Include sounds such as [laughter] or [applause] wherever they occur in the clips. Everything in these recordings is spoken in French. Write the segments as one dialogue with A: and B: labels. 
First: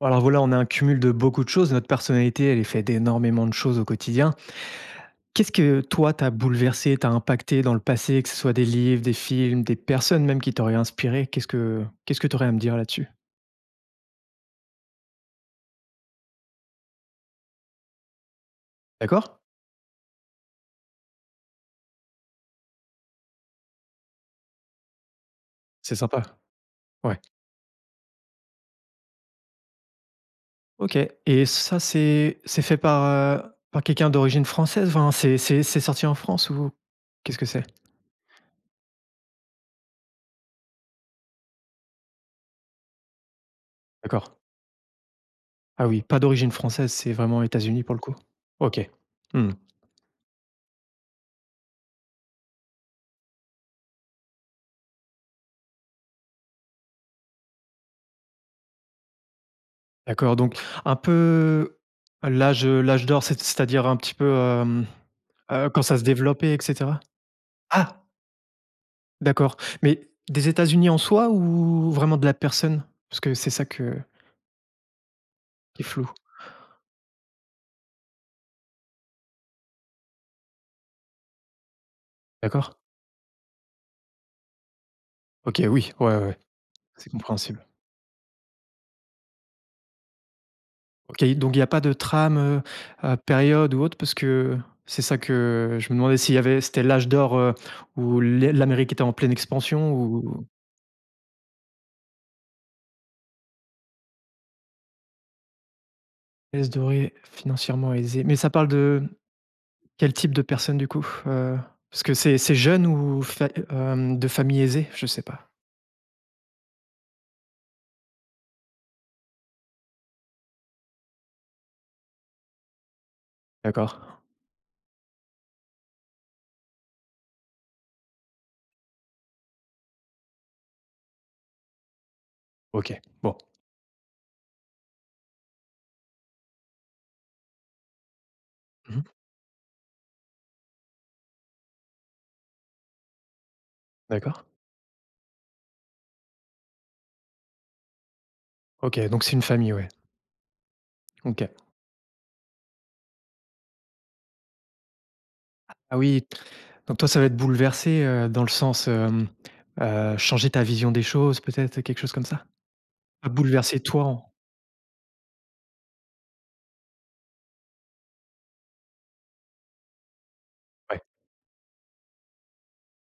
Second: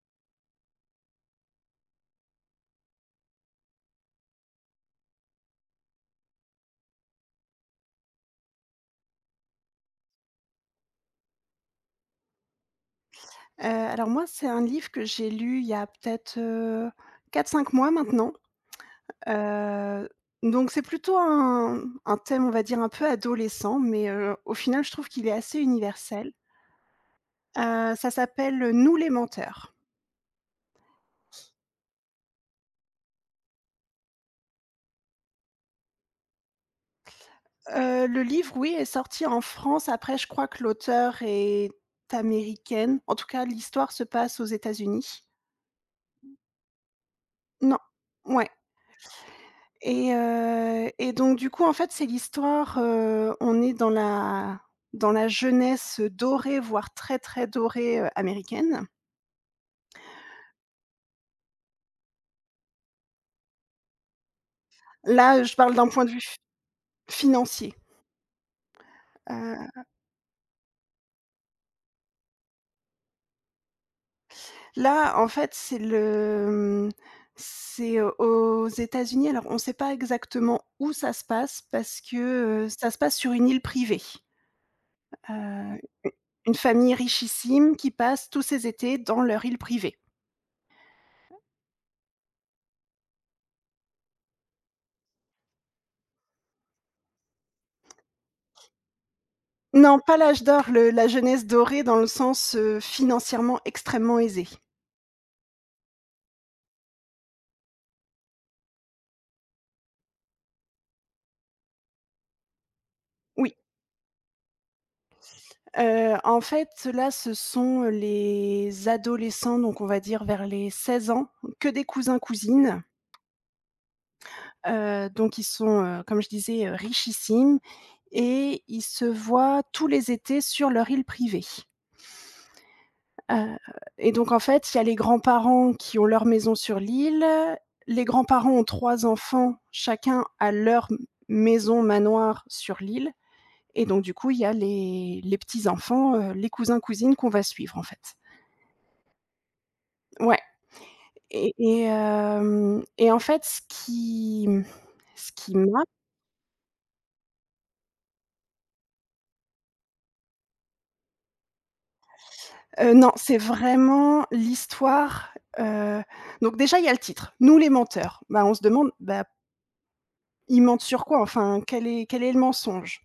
A: Alors voilà, on a un cumul de beaucoup de choses. Notre personnalité, elle est faite d'énormément de choses au quotidien. Qu'est-ce que toi, t'as bouleversé, t'as impacté dans le passé, que ce soit des livres, des films, des personnes même qui t'auraient inspiré? Qu'est-ce que t'aurais à me dire là-dessus?
B: Alors moi, c'est un livre que j'ai lu il y a peut-être, 4-5 mois maintenant.
A: D'accord?
B: Heu, donc c'est plutôt un thème, on va dire, un peu adolescent, mais au final, je trouve qu'il est assez
A: C'est sympa.
B: universel.
A: Ouais.
B: Ça s'appelle, Nous les menteurs.
A: OK, et ça, c'est fait par, heu, par quelqu'un d'origine française? Enfin, c'est sorti en France ou qu'est-ce que c'est?
B: Le livre, oui, est sorti en France. Après, je crois que l'auteure est américaine. En tout cas, l'histoire se
A: D'accord.
B: passe aux États-Unis.
A: Ah oui, pas d'origine française, c'est vraiment
B: Non,
A: États-Unis pour le coup?
B: ouais.
A: OK. Mmh.
B: Et donc du coup, en fait, c'est l'histoire, on est dans la jeunesse dorée, voire très, très dorée, américaine.
A: D'accord, donc un peu l'âge, l'âge d'or, c'est-à-dire un petit peu,
B: Là, je parle
A: quand
B: d'un
A: ça se
B: point de vue f
A: développait et cetera?
B: financier.
A: Ah! D'accord,
B: Heu,
A: mais des États-Unis en soi ou vraiment de la personne? Parce que c'est ça que
B: là, en fait,
A: qui est flou.
B: c'est aux États-Unis. Alors, on ne sait pas exactement où ça se passe parce que,
A: D'accord?
B: ça se passe sur une île privée.
A: OK,
B: Heu,
A: oui, ouais,
B: une famille
A: c'est compréhensible.
B: richissime qui passe tous ses étés dans leur île privée.
A: OK, donc il y a pas de trame, période ou autre? Parce que c'est ça que je me demandais s'il y avait c'était l'âge d'or, où l'Amérique était en pleine expansion
B: Non, pas
A: ou?
B: l'âge d'or, le la jeunesse dorée dans le sens, financièrement extrêmement aisée.
A: L'âge doré financièrement aisée. Mais ça parle de quel type de personne du coup? Parce que c'est jeune ou fa
B: Oui,
A: hem, de famille aisée? Je sais pas.
B: en fait, là, ce sont les adolescents, donc on va dire vers les 16 ans, que des cousins-cousines,
A: D'accord.
B: donc ils sont, comme je disais, richissimes et ils se voient tous les étés sur leur île privée.
A: OK. Bon.
B: Heu et donc en fait, il y a les grands-parents qui ont leur maison sur l'île, les grands-parents ont
A: Mmh.
B: trois enfants, chacun a leur m maison manoir sur l'île et donc du coup, il y
A: D'accord.
B: a les petits-enfants, les cousins-cousines qu'on va suivre, en fait.
A: OK, donc c'est une famille, ouais.
B: Ouais
A: OK.
B: et en fait, ce qui mmh, ce qui m'a
A: Ah oui, donc toi, ça va être bouleversé, dans le sens, changer ta vision des choses peut-être, quelque chose comme ça?
B: non,
A: Pas
B: c'est
A: bouleverser toi
B: vraiment
A: en
B: l'histoire. heu donc déjà, il y a le titre, «Nous les menteurs». Bah, on se demande, bah, ils mentent
A: ouais.
B: sur quoi? Enfin, quel est le mensonge?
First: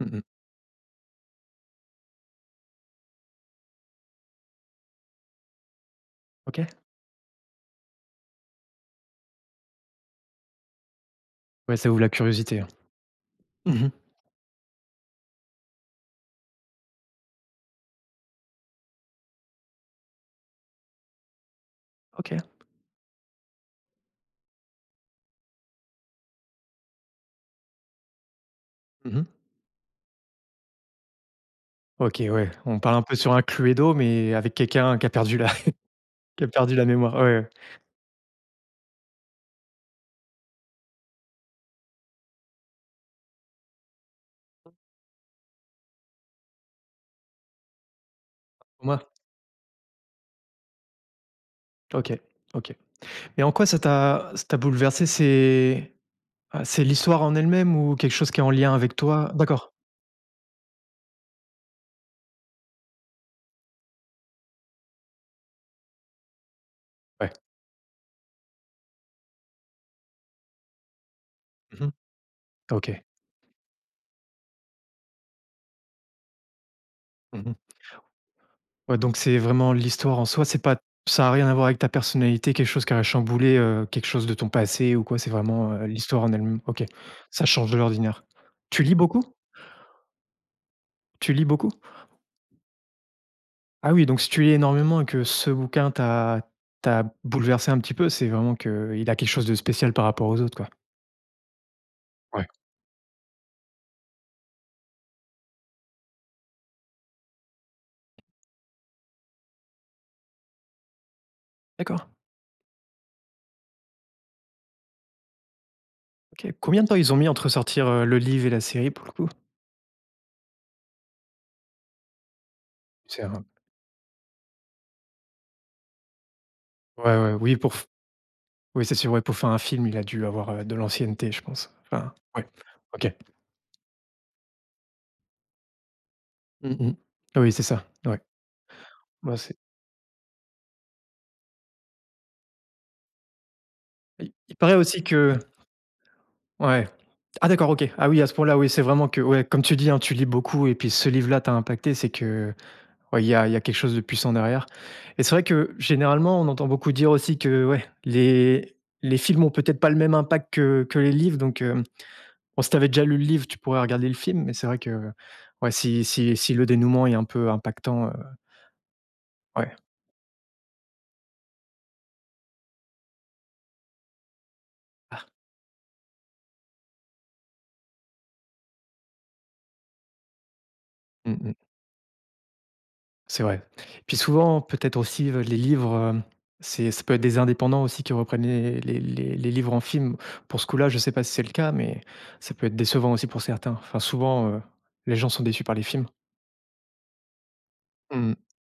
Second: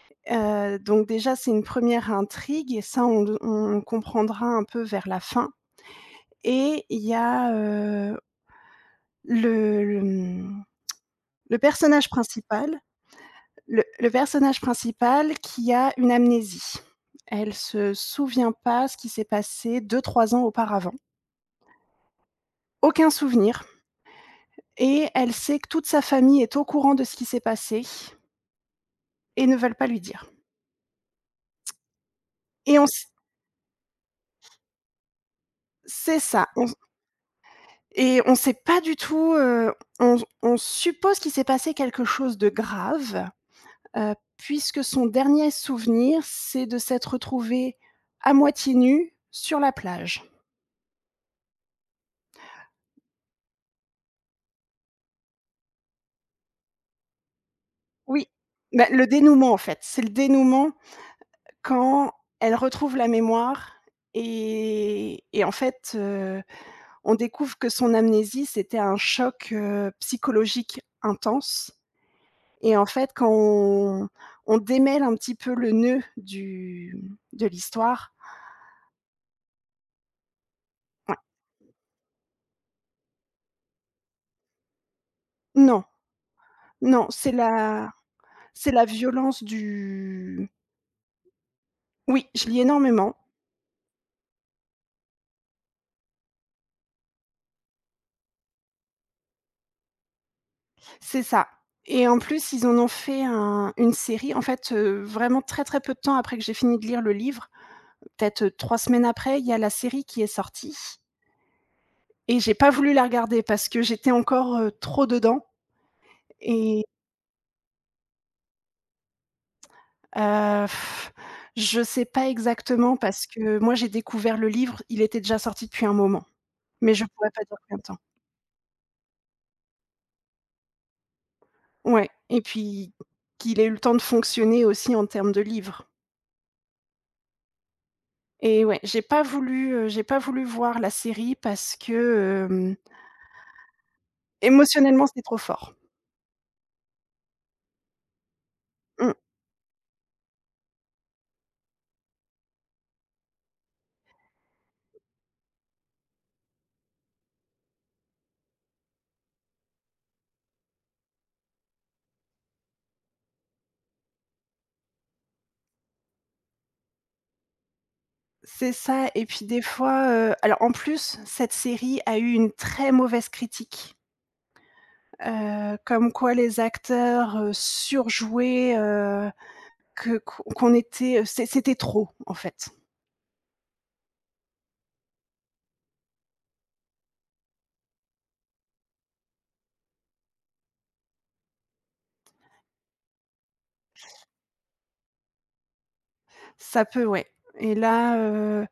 A: Mmh.
B: Donc déjà, c'est une première intrigue et ça, on comprendra un peu vers la fin
A: OK.
B: et il y a, le le, mmh, le
A: Ouais, ça ouvre la
B: personnage
A: curiosité, hein.
B: principal le
A: Mmh.
B: le personnage principal qui a une amnésie. Elle se souvient pas ce qui s'est passé deux trois ans auparavant.
A: OK.
B: Aucun souvenir et elle sait que toute sa famille est au courant de ce qui s'est passé
A: Mmh.
B: et ne veulent pas lui dire
A: OK, ouais,
B: et
A: on
B: on
A: parle un
B: s
A: peu sur un cluedo mais avec quelqu'un qui a perdu la [laughs]
B: c'est
A: qui
B: ça.
A: a perdu la mémoire. Ouais, ouais.
B: Et on sait pas du tout, on suppose qu'il s'est passé quelque chose de grave, puisque son dernier souvenir, c'est de s'être retrouvé à moitié
A: Pour moi?
B: nu sur la plage.
A: OK. OK. Et en quoi ça t'a bouleversé? C'est l'histoire en elle-même ou quelque
B: Oui,
A: chose qui est en lien
B: bah,
A: avec
B: le
A: toi?
B: dénouement en
A: D'accord.
B: fait, c'est le dénouement quand elle retrouve la mémoire et en fait, on
A: Ouais.
B: découvre que son amnésie, c'était un choc, psychologique intense.
A: Mmh.
B: Et en
A: OK.
B: fait, quand on démêle un petit peu le nœud du de
A: Mmh.
B: l'histoire,
A: Ouais, donc c'est vraiment l'histoire en soi, c'est pas
B: ouais.
A: ça a rien à voir avec ta personnalité, quelque chose qui a chamboulé, quelque chose de ton passé ou quoi? C'est vraiment,
B: Non,
A: l'histoire en elle-même. OK.
B: non,
A: Ça change de l'ordinaire.
B: c'est
A: Tu
B: la
A: lis beaucoup?
B: violence du
A: Tu lis beaucoup?
B: oui, je lis énormément.
A: Ah oui, donc si tu lis énormément et que ce bouquin t'a bouleversé un petit peu, c'est vraiment que il a quelque chose de spécial par rapport aux autres, quoi.
B: C'est ça et en
A: Ouais.
B: plus, ils en ont fait un une série. En fait, vraiment très, très peu de temps après que j'ai fini de lire le livre, peut-être 3 semaines après, il y a la série qui est sortie
A: D'accord.
B: et j'ai pas voulu la regarder parce que j'étais encore, trop dedans
A: OK. Combien
B: et
A: de temps ils ont mis entre sortir, le livre et la série pour le coup?
B: Heu, je sais pas exactement
A: C'est
B: parce
A: un
B: que moi j'ai découvert le livre, il était déjà sorti depuis un moment, mais je
A: ouais,
B: pourrais
A: ouais,
B: pas dire
A: oui pour
B: combien de
A: f
B: temps.
A: oui c'est sûr, ouais, pour faire un film, il a dû avoir, de l'ancienneté, je pense.
B: Ouais
A: Enfin,
B: et
A: ouais,
B: puis
A: OK.
B: qu'il ait eu le temps de fonctionner aussi en termes de livre
A: Mmh mh. Oui, c'est ça, ouais.
B: et ouais,
A: Moi, c'est
B: j'ai pas voulu voir la série parce que,
A: il paraît aussi
B: émotionnellement, c'était trop
A: que
B: fort.
A: ouais. Ah d'accord, OK. Ah oui, à ce point-là, oui, c'est vraiment
B: Mmh.
A: que ouais, comme tu dis, hein, tu lis beaucoup et puis ce livre-là t'a impacté, c'est que, ouais, il y a quelque chose de puissant derrière et c'est vrai que généralement, on entend beaucoup dire aussi que, ouais, les films ont peut-être pas le même impact que les livres donc, heu. Bon, si t'avais déjà lu le livre, tu pourrais regarder le film, mais c'est vrai que, ouais, si le dénouement est un peu impactant,
B: C'est ça et puis des
A: ouais.
B: fois, alors en plus, cette série a eu une très mauvaise critique,
A: Ah,
B: comme quoi les acteurs, surjouaient, que qu'on était,
A: mmh mh.
B: c'était trop en fait.
A: C'est vrai. Puis souvent, peut-être aussi, les livres, c'est ça peut être des indépendants aussi qui reprennent les livres en film. Pour ce coup-là, je sais pas si c'est le cas, mais ça peut être décevant aussi pour certains. Enfin, souvent, les gens sont déçus par les films.
B: Ça peut, ouais. Et là,
A: Mmh.
B: heu,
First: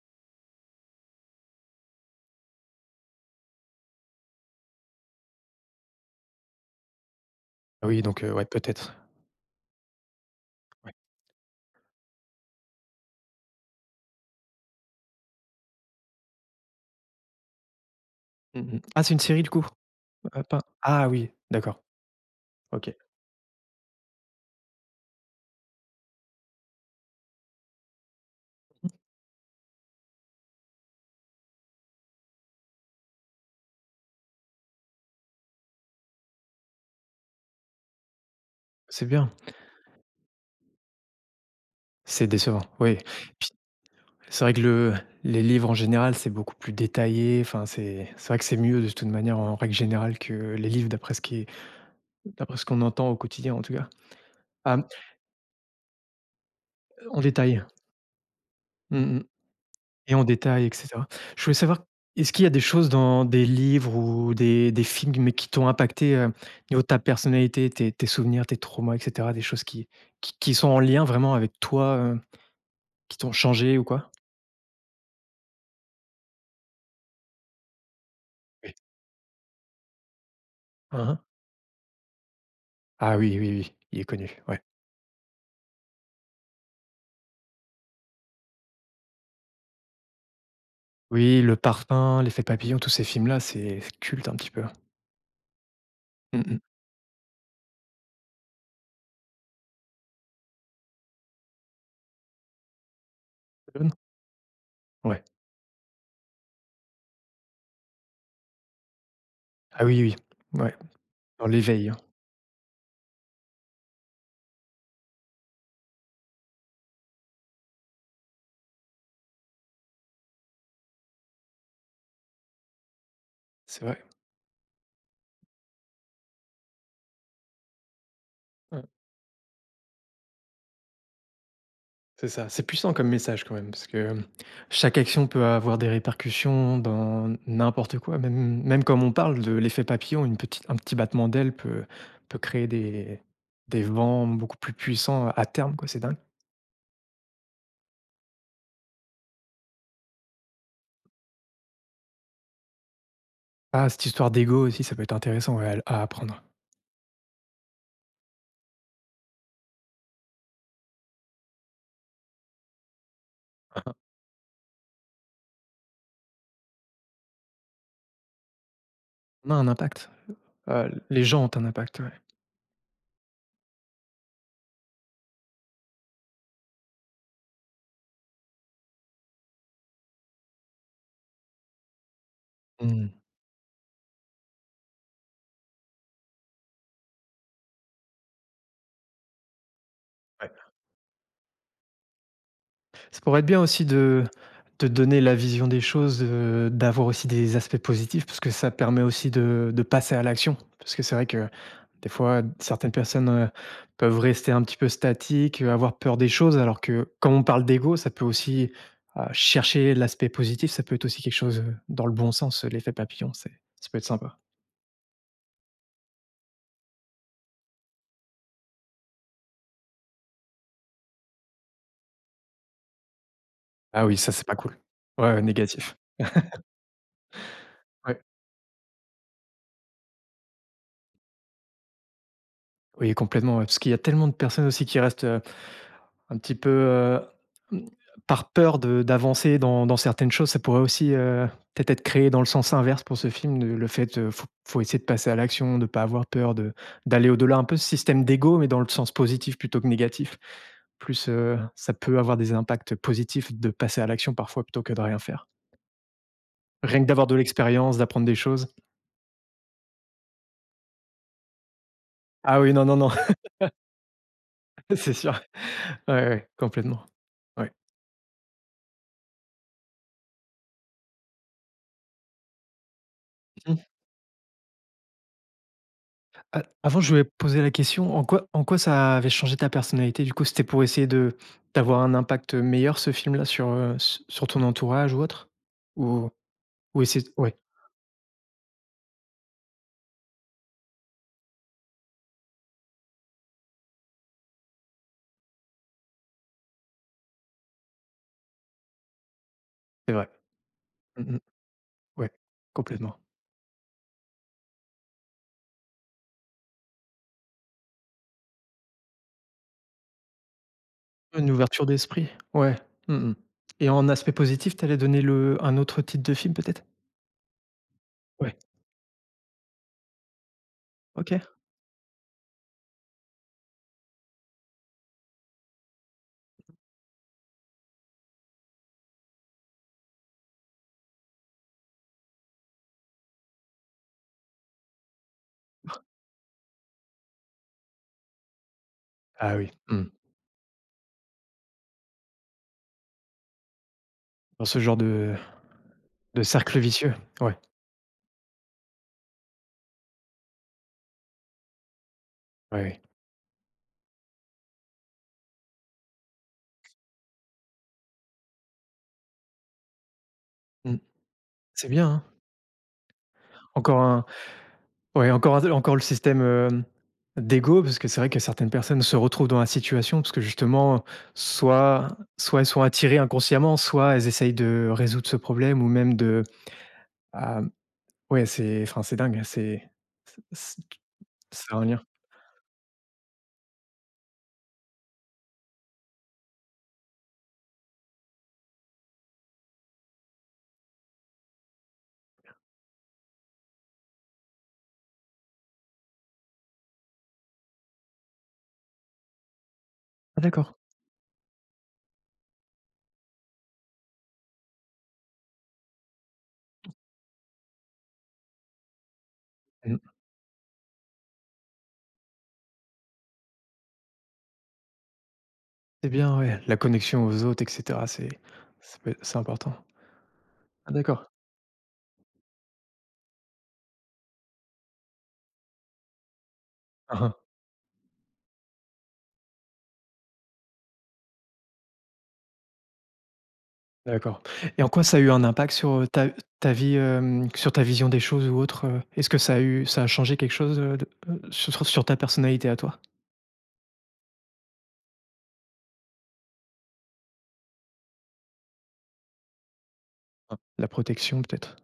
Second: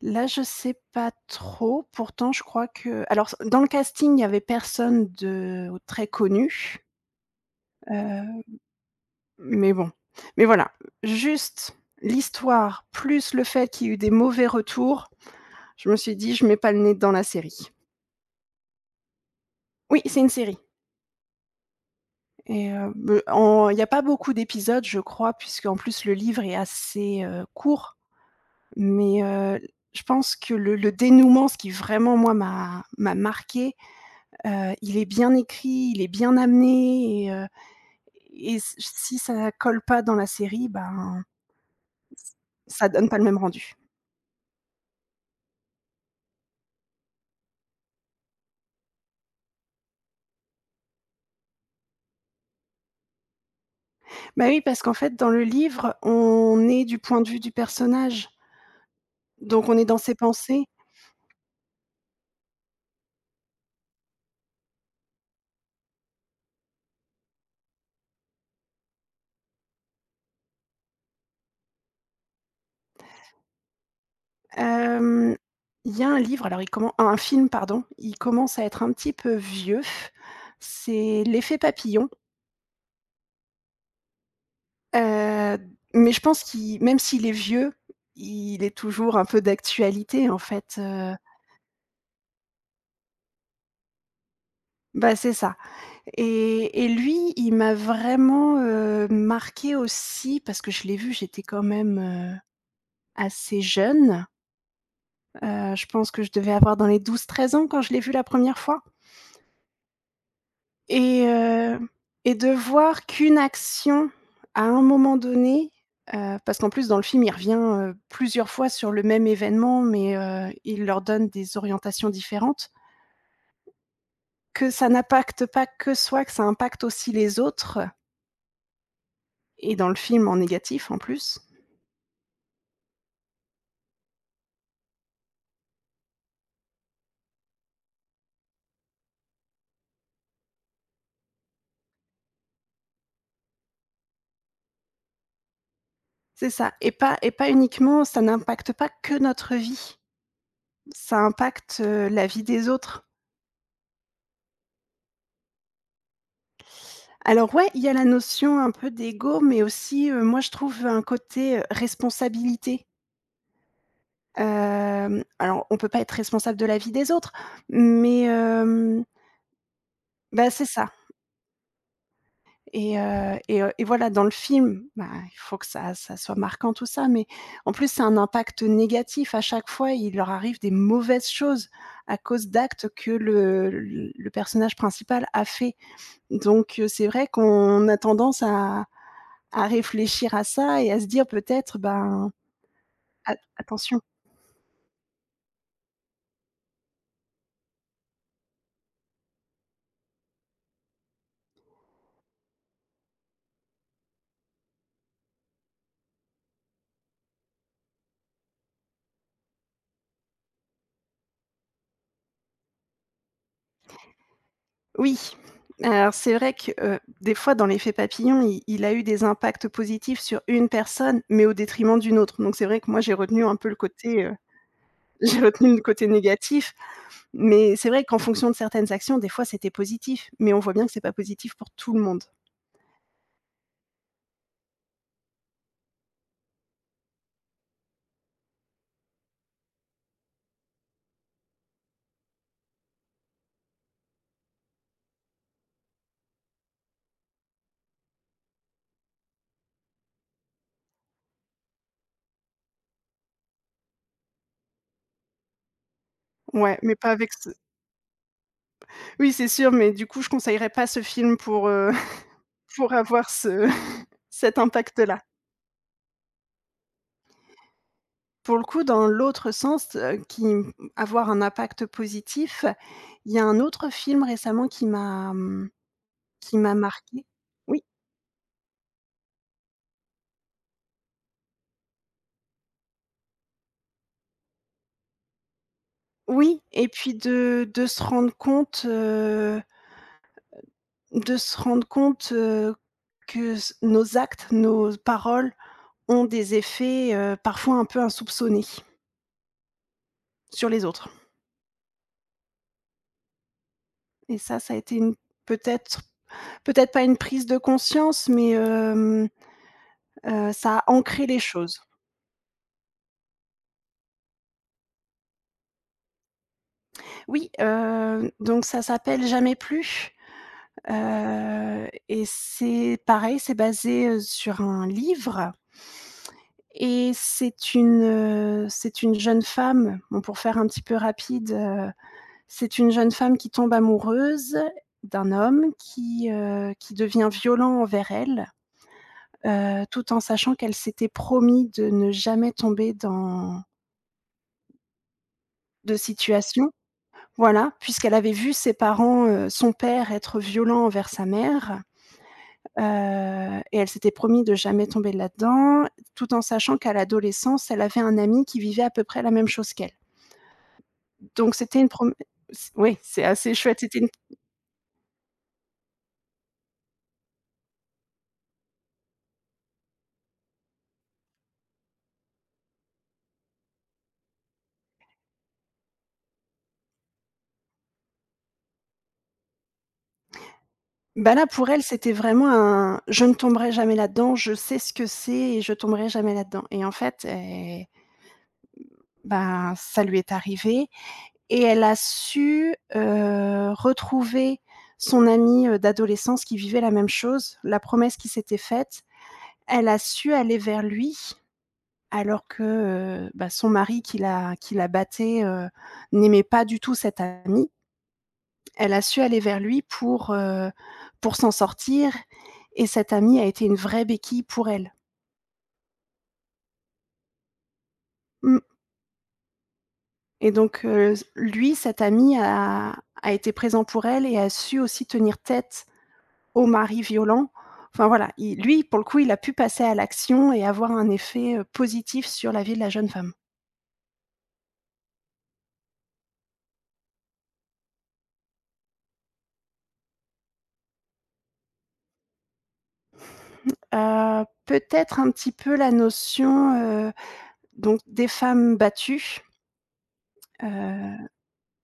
B: là, je sais pas trop. Pourtant, je crois que alors dans le casting, il y avait personne de très connu,
A: Oui, donc
B: heu,
A: ouais, peut-être.
B: mais bon. Mais voilà,
A: Ouais.
B: juste l'histoire, plus le fait qu'il y ait eu des mauvais retours, je me suis dit: «Je mets pas le nez dans la série».
A: Mmh mh. Ah, c'est une série du coup?
B: Oui, c'est une série
A: Pas ah oui, d'accord,
B: et
A: OK.
B: beh, en il n'y a pas beaucoup d'épisodes, je crois, puisque en plus le livre est assez, court. Mais, je pense que le dénouement, ce qui vraiment moi m'a marqué, il est bien écrit, il est bien amené et s
A: C'est
B: si
A: bien.
B: ça colle pas dans la série, ben,
A: C'est décevant,
B: ça
A: oui.
B: donne pas le même rendu.
A: C'est vrai que le les livres en général, c'est beaucoup plus détaillé, enfin c'est vrai que c'est mieux de toute manière en règle générale que les livres d'après ce qui est d'après ce qu'on entend au quotidien en tout cas.
B: Bah, oui, parce
A: Hem,
B: qu'en fait dans le livre, on est du point
A: en
B: de vue du
A: détail.
B: personnage,
A: Mmh mh
B: donc on est dans ses
A: et en
B: pensées.
A: détail et cetera. Je voulais savoir, est-ce qu'il y a des choses dans des livres ou des films mais qui t'ont impacté, niveau de ta personnalité, tes souvenirs, tes traumas et cetera, des choses qui qui sont en lien vraiment avec toi, qui t'ont changé ou quoi?
B: Hem, il y a un livre, alors il commen un film pardon, il commence à
A: Oui.
B: être un petit peu vieux,
A: Hein hein.
B: c'est L'effet papillon,
A: Ah oui, oui, il est connu, ouais.
B: heu, mais je pense qu'il même s'il est vieux, il est toujours un peu d'actualité en fait,
A: Oui, Le Parfum, L'effet papillon, tous ces films-là, c'est culte un petit peu.
B: bah, c'est ça.
A: Mmh mh.
B: Et lui, il m'a vraiment, marquée aussi parce que je l'ai vu, j'étais quand même, assez
A: Babylone?
B: jeune.
A: Ouais.
B: Je pense que je devais avoir dans les douze, treize ans quand je l'ai vu la première fois
A: Ah oui, oui. Oui. Ouais,
B: et
A: dans
B: heu
A: l'éveil, hein.
B: et de voir qu'une action à un moment donné, parce qu'en plus dans le film, il revient, plusieurs fois sur le même événement, mais il leur donne des orientations différentes,
A: C'est vrai.
B: que ça n'impacte pas que soi, que ça impacte aussi les autres.
A: Ouais,
B: Et dans le film, en négatif, en plus.
A: c'est ça. C'est puissant comme message quand même parce que chaque action peut avoir des répercussions dans n'importe quoi. Même comme on parle de l'effet papillon, une petite un petit battement d'aile peut peut créer des vents beaucoup plus puissants à terme quoi, c'est dingue.
B: C'est ça et pas uniquement ça n'impacte pas que notre vie, ça impacte, la vie des autres.
A: Ah, cette histoire d'ego aussi, ça peut être intéressant, ouais, à apprendre.
B: Alors ouais, il y a la notion un peu d'ego, mais aussi, moi je trouve un côté, responsabilité. Alors on peut pas être responsable de la vie des autres, mais
A: On a un impact.
B: bah, c'est ça
A: Les gens ont un impact, ouais.
B: et voilà dans le film, bah, il faut que ça soit marquant tout ça, mais en plus c'est un impact négatif à chaque fois, il leur arrive des mauvaises choses à cause d'actes
A: Mmh.
B: que le personnage principal a fait. Donc c'est vrai qu'on a tendance à réfléchir à
A: Ouais.
B: ça et à se dire peut-être, ben:
A: Ça
B: «At
A: pourrait être bien aussi
B: attention».
A: de donner la vision des choses, d'avoir aussi des aspects positifs parce que ça permet aussi de passer à l'action. Parce que c'est vrai que des fois, certaines personnes, peuvent rester un petit peu statiques, avoir peur des choses alors que quand on parle d'ego, ça peut aussi, chercher l'aspect positif, ça peut être aussi quelque chose, dans le bon sens, l'effet papillon, c'est ça peut être sympa.
B: Oui, alors c'est vrai que, des fois dans l'effet papillon, il a eu des impacts positifs sur une personne, mais au détriment d'une autre. Donc c'est vrai que moi j'ai retenu un peu le
A: Ah oui,
B: côté,
A: ça, c'est pas cool.
B: [laughs]
A: Ouais,
B: j'ai
A: ouais,
B: retenu le
A: négatif.
B: côté négatif, mais c'est vrai qu'en
A: Ouais.
B: fonction de certaines actions, des fois c'était positif, mais on voit bien que c'est pas positif pour tout le monde.
A: Oui, complètement, ouais, parce qu'il y a tellement de personnes aussi qui restent, un petit peu, mmh, par peur de d'avancer dans dans certaines choses, ça pourrait aussi, peut-être être créé dans le sens inverse pour ce film, le fait, faut essayer de passer à l'action, de pas avoir peur, de d'aller au-delà, un peu ce système d'ego, mais dans le sens positif plutôt que négatif. Plus, ça peut avoir des impacts positifs de passer à l'action parfois plutôt que de rien faire.
B: Ouais, mais
A: Rien que
B: pas
A: d'avoir
B: avec
A: de
B: ce
A: l'expérience, d'apprendre des choses.
B: oui c'est sûr, mais du coup je conseillerais pas ce film pour,
A: Ah oui,
B: [laughs]
A: non,
B: pour
A: non, non,
B: avoir ce [laughs] cet
A: [laughs]
B: impact
A: c'est
B: là.
A: sûr. Ouais, complètement, ouais.
B: Pour le coup, dans l'autre sens, avoir un impact positif, il y a un autre film récemment qui
A: A
B: m'a
A: avant, je voulais
B: marquée.
A: poser la
B: Oui,
A: question, en quoi ça avait changé ta personnalité? Du coup, c'était pour essayer de d'avoir un impact, meilleur ce film-là sur, s sur ton entourage ou autre? Ou
B: oui et
A: ou
B: puis
A: essayer ouais.
B: de se rendre compte, que s nos actes, nos paroles ont des effets, parfois un peu insoupçonnés
A: C'est vrai.
B: sur les autres
A: Mmh mh. Ouais, complètement.
B: et ça a été une peut-être peut-être pas une prise de conscience, mais, ça a ancré les
A: Une
B: choses.
A: ouverture d'esprit. Ouais. Mmh mh. Et en aspect positif, t'allais donner le un autre titre de film peut-être?
B: Oui,
A: Ouais.
B: donc ça s'appelle Jamais plus,
A: OK.
B: et c'est pareil, c'est basé, sur un livre et c'est une jeune femme, bon pour faire un petit peu rapide, c'est une jeune femme qui tombe amoureuse d'un homme qui devient violent envers elle,
A: Ah oui. Mmh.
B: tout en sachant qu'elle s'était promis de ne jamais tomber dans
A: Dans ce genre de
B: de
A: De
B: situation.
A: cercle vicieux. Ouais,
B: Voilà, puisqu'elle avait vu ses parents, son père être violent envers sa mère,
A: ouais.
B: et elle s'était promis de jamais tomber là-dedans, tout en sachant qu'à l'adolescence, elle avait un ami qui vivait à peu près la même chose qu'elle.
A: Mmh.
B: Donc c'était une
A: C'est bien,
B: prom
A: hein.
B: c oui, c'est assez chouette, c'était
A: Encore
B: une
A: un ouais, encore un encore le système, d'ego parce que c'est vrai que certaines personnes se retrouvent dans la situation parce que justement, soit soit elles sont attirées inconsciemment, soit elles essayent de résoudre ce problème ou même de, hem, ouais, c'est enfin, c'est dingue, hein, c'est c'est
B: bah, là, pour
A: c'est
B: elle,
A: un lien.
B: c'était vraiment un: «Je ne tomberai jamais là-dedans, je sais ce que c'est et je tomberai jamais là-dedans» et en fait, ben, ça lui est arrivé. Et elle a su, retrouver son amie, d'adolescence qui vivait la même chose, la promesse qui s'était faite. Elle a su
A: Ah
B: aller
A: d'accord.
B: vers lui alors que, bah, son mari qui la battait, n'aimait pas du tout cette amie. Elle a su aller vers lui
A: Mmh.
B: pour s'en sortir et cette amie a été une vraie béquille pour elle.
A: C'est bien, ouais, la connexion aux autres et cetera, c'est
B: Mmh
A: ça peut c'est important.
B: et donc,
A: Ah d'accord.
B: lui, cet ami a été présent pour elle et a su aussi tenir tête au mari
A: Mmh.
B: violent. Enfin voilà, pour le coup, il a pu passer à l'action et avoir un effet, positif sur la vie de la jeune femme.
A: D'accord et en quoi ça a eu un impact sur, ta ta vie, sur ta vision des choses ou autre, heu? Est-ce que ça a eu ça a changé quelque chose, sur sur ta personnalité à toi?
B: Peut-être un petit peu la notion, donc des femmes battues,
A: Ah. La
B: heu,
A: protection peut-être?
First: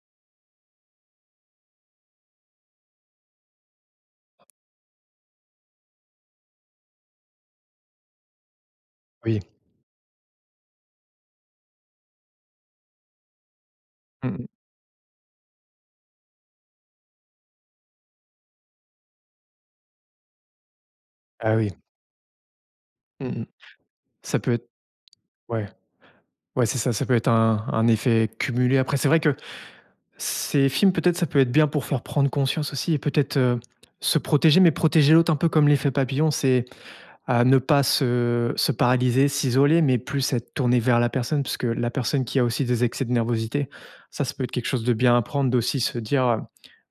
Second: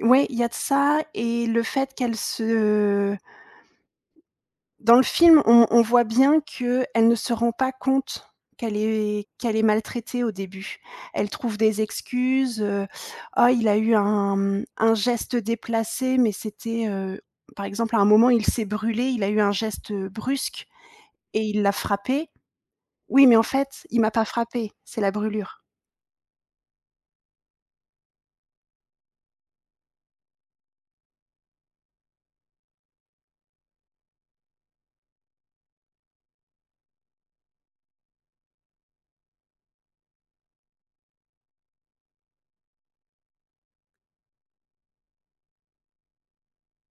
B: ouais, il y a de ça et le fait qu'elles se dans le film, on voit bien qu'elle ne se rend pas compte
A: Oui.
B: qu'elle est maltraitée au début. Elle trouve des excuses, «Ah, il a eu
A: Mmh.
B: un geste déplacé, mais c'était,» par exemple, à un moment, il s'est brûlé, il a eu un geste, brusque et
A: Ah
B: il
A: oui.
B: l'a frappé. «Oui, mais en
A: Mmh.
B: fait, il m'a pas
A: Ça peut être
B: frappé, c'est la brûlure»
A: ouais, ouais, c'est ça, ça peut être un effet cumulé. Après c'est vrai que ces films peut-être ça peut être bien pour faire prendre conscience aussi et peut-être, se protéger mais protéger l'autre un peu comme l'effet papillon. C'est à ne pas se se paralyser, s'isoler, mais plus être tourné vers la personne, parce que la personne qui a aussi des excès de nervosité, ça peut être quelque chose de bien à prendre, d'aussi se dire,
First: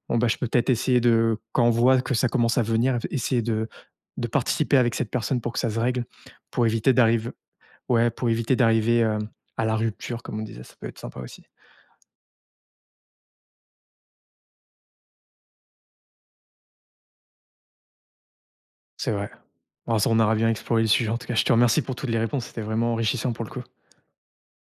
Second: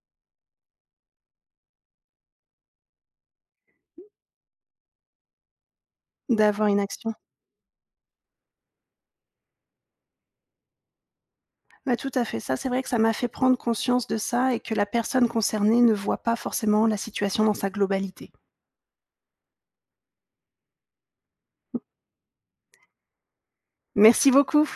A: «Bon, bah, je peux peut-être essayer de quand on voit que ça commence à venir, essayer de participer avec cette personne pour que ça se règle», pour
B: d'avoir une
A: éviter
B: action.
A: d'arriver, ouais, pour éviter d'arriver, à la rupture comme on disait, ça peut être sympa aussi.
B: Ouais, tout à fait. Ça, c'est vrai que ça m'a fait prendre conscience de ça et que la personne concernée ne voit pas forcément la situation dans sa globalité.
A: C'est vrai. Bon ça, on aura bien exploré le sujet en tout cas. Je te remercie pour toutes les réponses, c'était vraiment enrichissant pour le coup.
B: Merci beaucoup.